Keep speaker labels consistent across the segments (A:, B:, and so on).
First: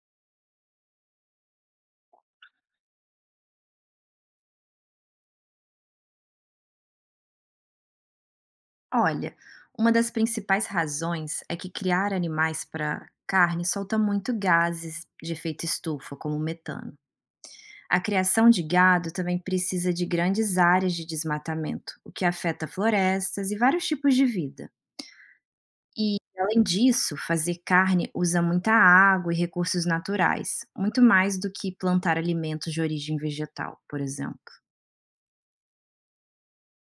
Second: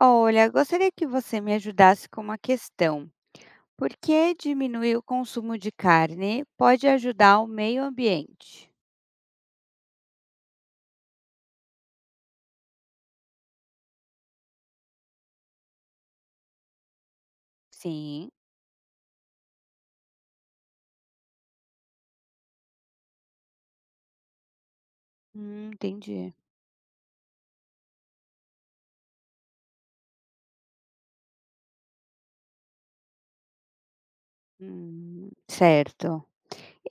A: Olha, gostaria que você me ajudasse com uma questão. Por que diminuir o consumo de carne pode ajudar o meio ambiente?
B: Olha, uma das principais razões é que criar animais para carne solta muito gases de efeito estufa, como o metano. A
A: Sim,
B: criação de gado também precisa de grandes áreas de desmatamento, o que afeta florestas e vários tipos de vida. E,
A: entendi.
B: além disso, fazer carne usa muita água e recursos naturais, muito mais do que plantar alimentos de origem vegetal, por exemplo.
A: Certo.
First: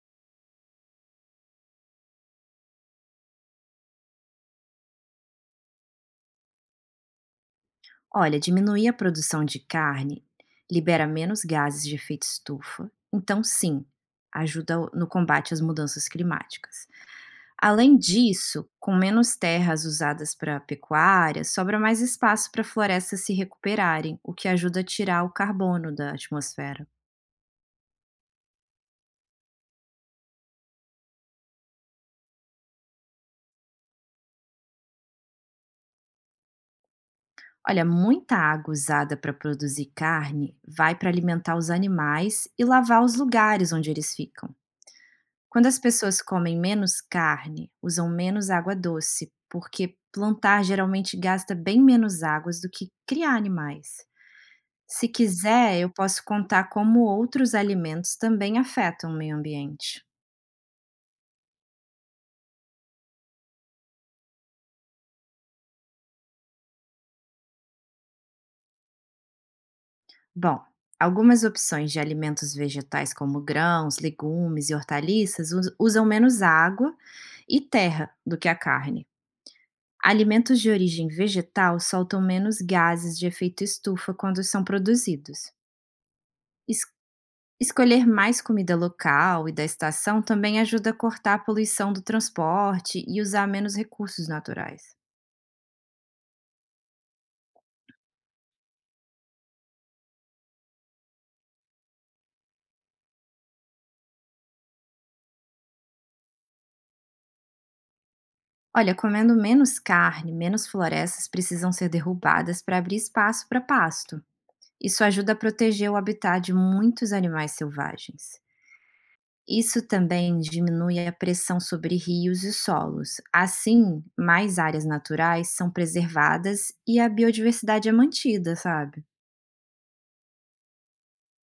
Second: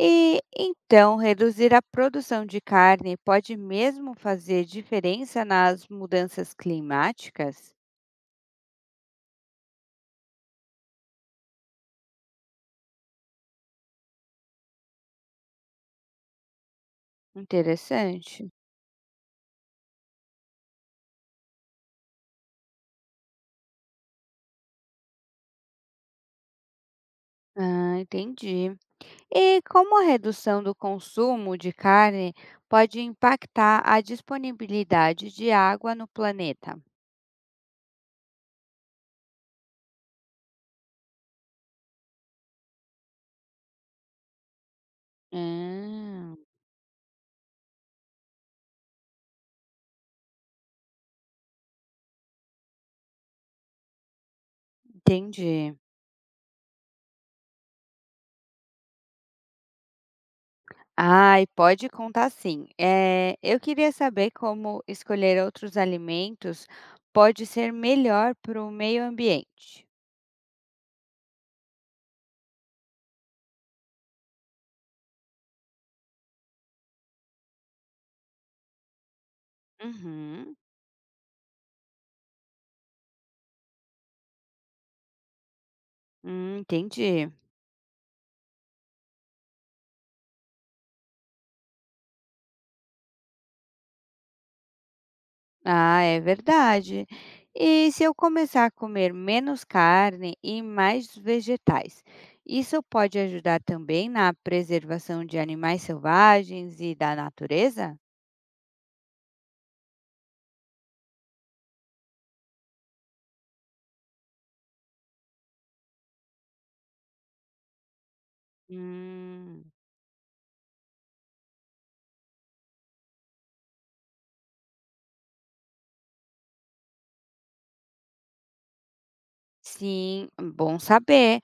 A: E então, reduzir a produção de carne pode mesmo fazer diferença nas mudanças climáticas?
B: Olha, diminuir a produção de carne libera menos gases de efeito estufa, então sim, ajuda no combate às mudanças climáticas. Além
A: Interessante.
B: disso, com menos terras usadas para pecuária, sobra mais espaço para florestas se recuperarem, o que ajuda a tirar o carbono da atmosfera.
A: Ah, entendi. E como a redução do consumo de carne pode impactar a disponibilidade de água no planeta?
B: Olha, muita água usada para produzir carne vai para alimentar os animais e lavar os lugares onde eles ficam. Quando as pessoas
A: Ah,
B: comem menos carne, usam menos água doce, porque plantar geralmente gasta bem menos águas do que criar animais. Se
A: entendi.
B: quiser, eu posso contar como outros alimentos também afetam o meio ambiente.
A: Ai, pode contar sim. Eu queria saber como escolher outros alimentos pode ser melhor para o meio ambiente.
B: Bom, algumas opções de alimentos vegetais, como grãos, legumes e hortaliças, usam menos água e terra do que a carne.
A: Uhum,
B: Alimentos de origem vegetal soltam menos gases de efeito estufa quando são produzidos.
A: entendi.
B: Escolher mais comida local e da estação também ajuda a cortar a poluição do transporte e usar menos recursos naturais.
A: Ah, é verdade. E se eu começar a comer menos carne e mais vegetais, isso pode ajudar também na preservação de animais selvagens e da natureza?
B: Olha, comendo menos carne, menos florestas precisam ser derrubadas para abrir espaço para pasto. Isso ajuda a proteger o habitat de muitos animais selvagens.
A: Hum,
B: Isso também diminui a pressão sobre rios e solos. Assim, mais áreas naturais são preservadas e a biodiversidade é mantida, sabe?
A: sim, bom saber.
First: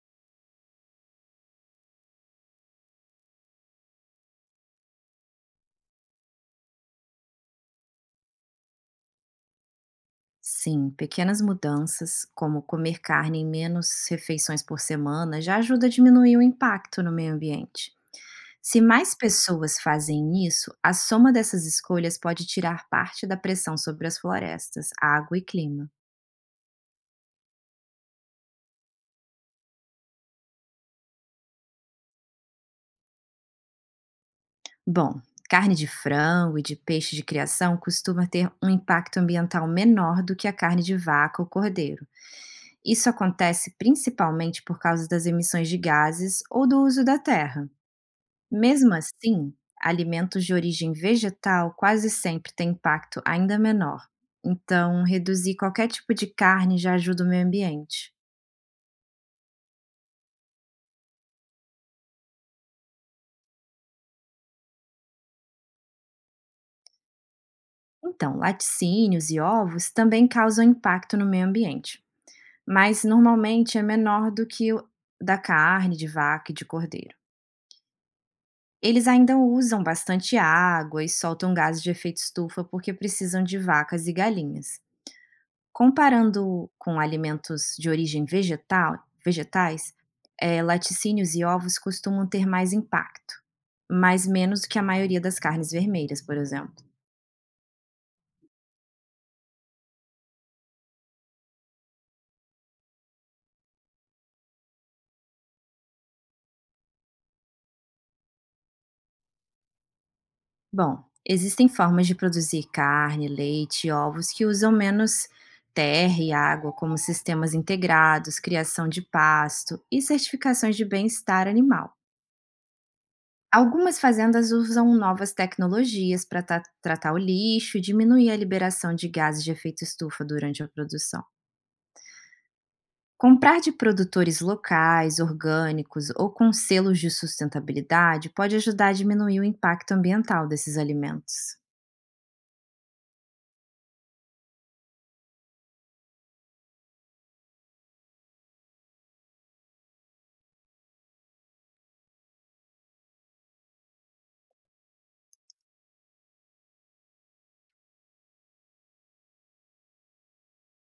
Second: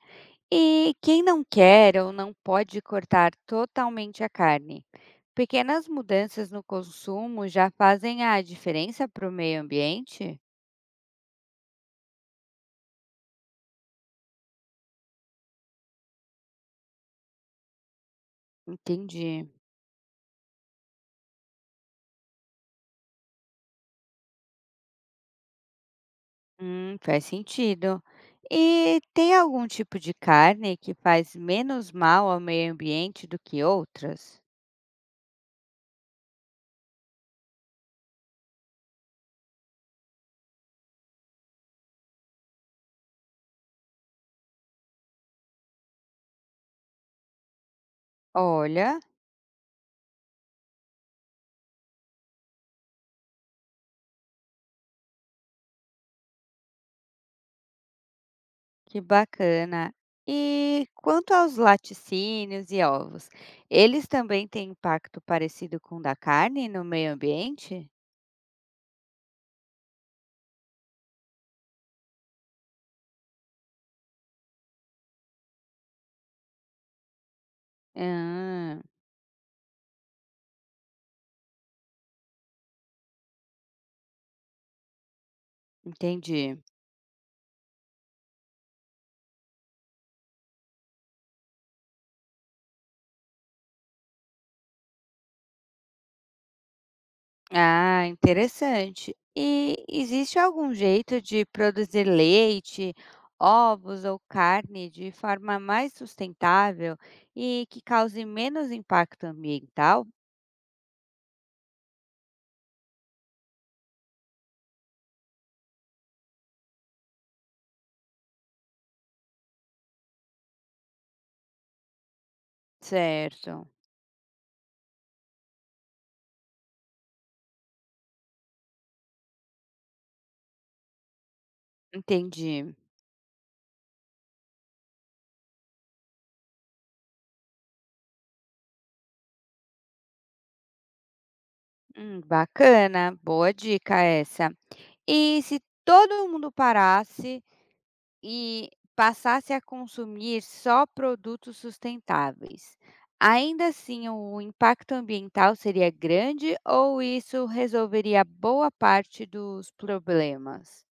A: E quem não quer ou não pode cortar totalmente a carne? Pequenas mudanças no consumo já fazem a diferença para o meio ambiente?
B: Sim, pequenas mudanças, como comer carne em menos refeições por semana, já ajuda a diminuir o impacto no meio ambiente. Se mais
A: Entendi.
B: pessoas fazem isso, a soma dessas escolhas pode tirar parte da pressão sobre as florestas, água e clima.
A: Faz sentido. E tem algum tipo de carne que faz menos mal ao meio ambiente do que outras?
B: Bom, carne de frango e de peixe de criação costuma ter um impacto ambiental menor do que a carne de vaca ou cordeiro. Isso acontece principalmente por causa das emissões de gases ou do uso da terra. Mesmo
A: Olha,
B: assim, alimentos de origem vegetal quase sempre têm impacto ainda menor, então reduzir qualquer tipo de carne já ajuda o meio ambiente.
A: que bacana. E quanto aos laticínios e ovos, eles também têm impacto parecido com o da carne no meio ambiente?
B: Então, laticínios e ovos também causam impacto no meio ambiente, mas normalmente é menor do que o da carne de vaca e de cordeiro.
A: Ah,
B: Eles ainda usam bastante água e soltam gases de efeito estufa porque precisam de vacas e galinhas.
A: entendi.
B: Comparando com alimentos de origem vegetal vegetais, laticínios e ovos costumam ter mais impacto, mas menos do que a maioria das carnes vermelhas, por exemplo.
A: Ah, interessante. E existe algum jeito de produzir leite, ovos ou carne de forma mais sustentável e que cause menos impacto ambiental?
B: Bom, existem formas de produzir carne, leite e ovos que usam menos terra e água, como sistemas integrados, criação de pasto e certificações de bem-estar animal.
A: Certo,
B: Algumas fazendas usam novas tecnologias para tratar o lixo e diminuir a liberação de gases de efeito estufa durante a produção.
A: entendi.
B: Comprar de produtores locais, orgânicos ou com selos de sustentabilidade pode ajudar a diminuir o impacto ambiental desses alimentos.
A: Bacana, boa dica essa. E se todo mundo parasse e passasse a consumir só produtos sustentáveis. Ainda assim, o impacto ambiental seria grande ou isso resolveria boa parte dos problemas?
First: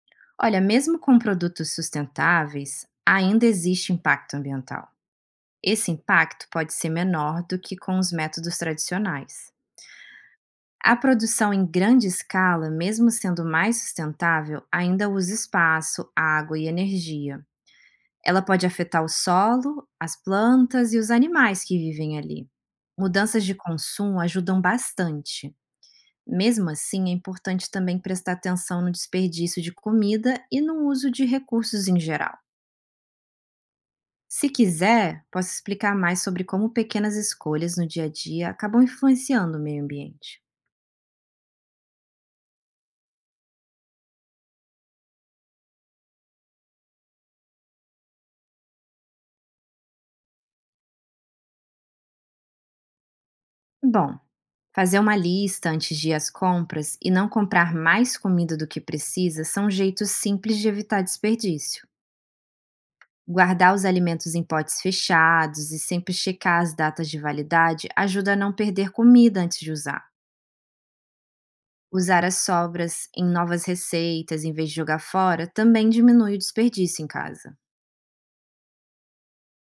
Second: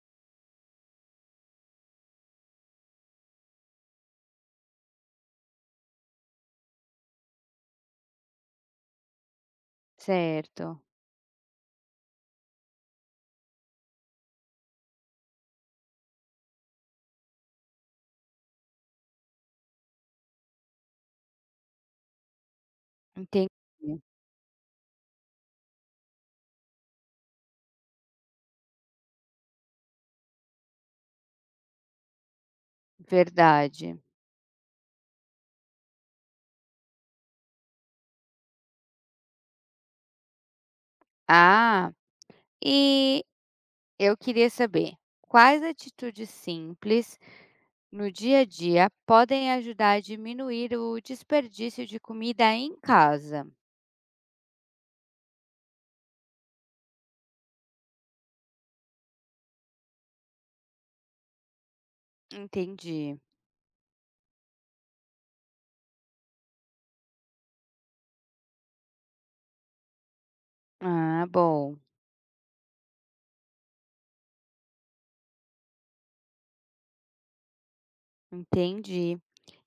B: Olha, mesmo com produtos sustentáveis, ainda existe impacto ambiental. Esse impacto pode ser menor do que com os métodos tradicionais.
A: Certo,
B: A produção em grande escala, mesmo sendo mais sustentável, ainda usa espaço, água e energia. Ela pode afetar o solo, as plantas e os animais que vivem ali. Mudanças
A: entendi.
B: de consumo ajudam bastante. Mesmo assim, é importante também prestar atenção no desperdício de comida e no uso de recursos em geral.
A: Verdade.
B: Se quiser, posso explicar mais sobre como pequenas escolhas no dia a dia acabam influenciando o meio ambiente.
A: Ah, e eu queria saber quais atitudes simples no dia a dia podem ajudar a diminuir o desperdício de comida em casa?
B: Bom, fazer uma lista antes de ir às compras e não comprar mais comida do que precisa são jeitos simples de evitar desperdício.
A: Entendi.
B: Guardar os alimentos em potes fechados e sempre checar as datas de validade ajuda a não perder comida antes de usar.
A: Ah, bom.
B: Usar as sobras em novas receitas em vez de jogar fora também diminui o desperdício em casa.
A: Entendi.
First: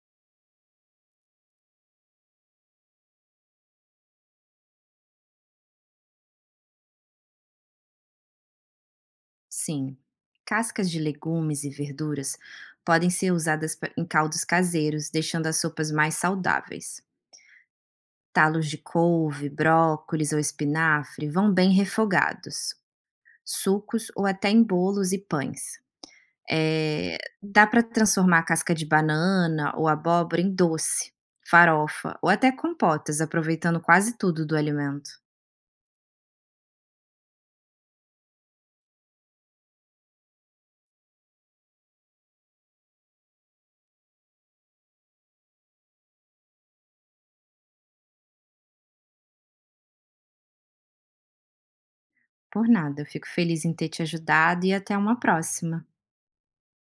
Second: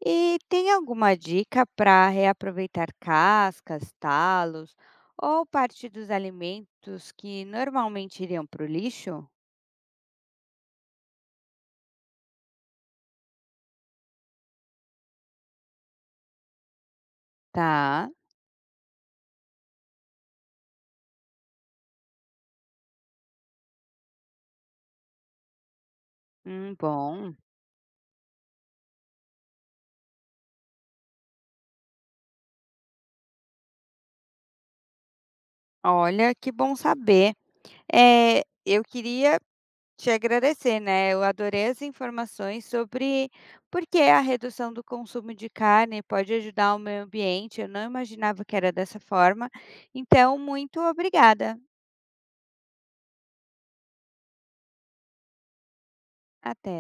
A: E tem alguma dica para reaproveitar cascas, talos ou parte dos alimentos que normalmente iriam para o lixo?
B: Sim, cascas de legumes e verduras podem ser usadas em caldos caseiros, deixando as sopas mais saudáveis.
A: Tá,
B: Talos de couve, brócolis ou espinafre vão bem refogados, sucos ou até em bolos e pães. Eh,
A: bom.
B: Dá para transformar a casca de banana ou abóbora em doce, farofa ou até compotas, aproveitando quase tudo do alimento.
A: Olha, que bom saber. Eu queria te agradecer, né, eu adorei as informações sobre por que a redução do consumo de carne pode ajudar o meio ambiente, eu não imaginava que era dessa forma. Então, muito obrigada.
B: Por nada, eu fico feliz em ter te ajudado e até uma próxima.
A: Até.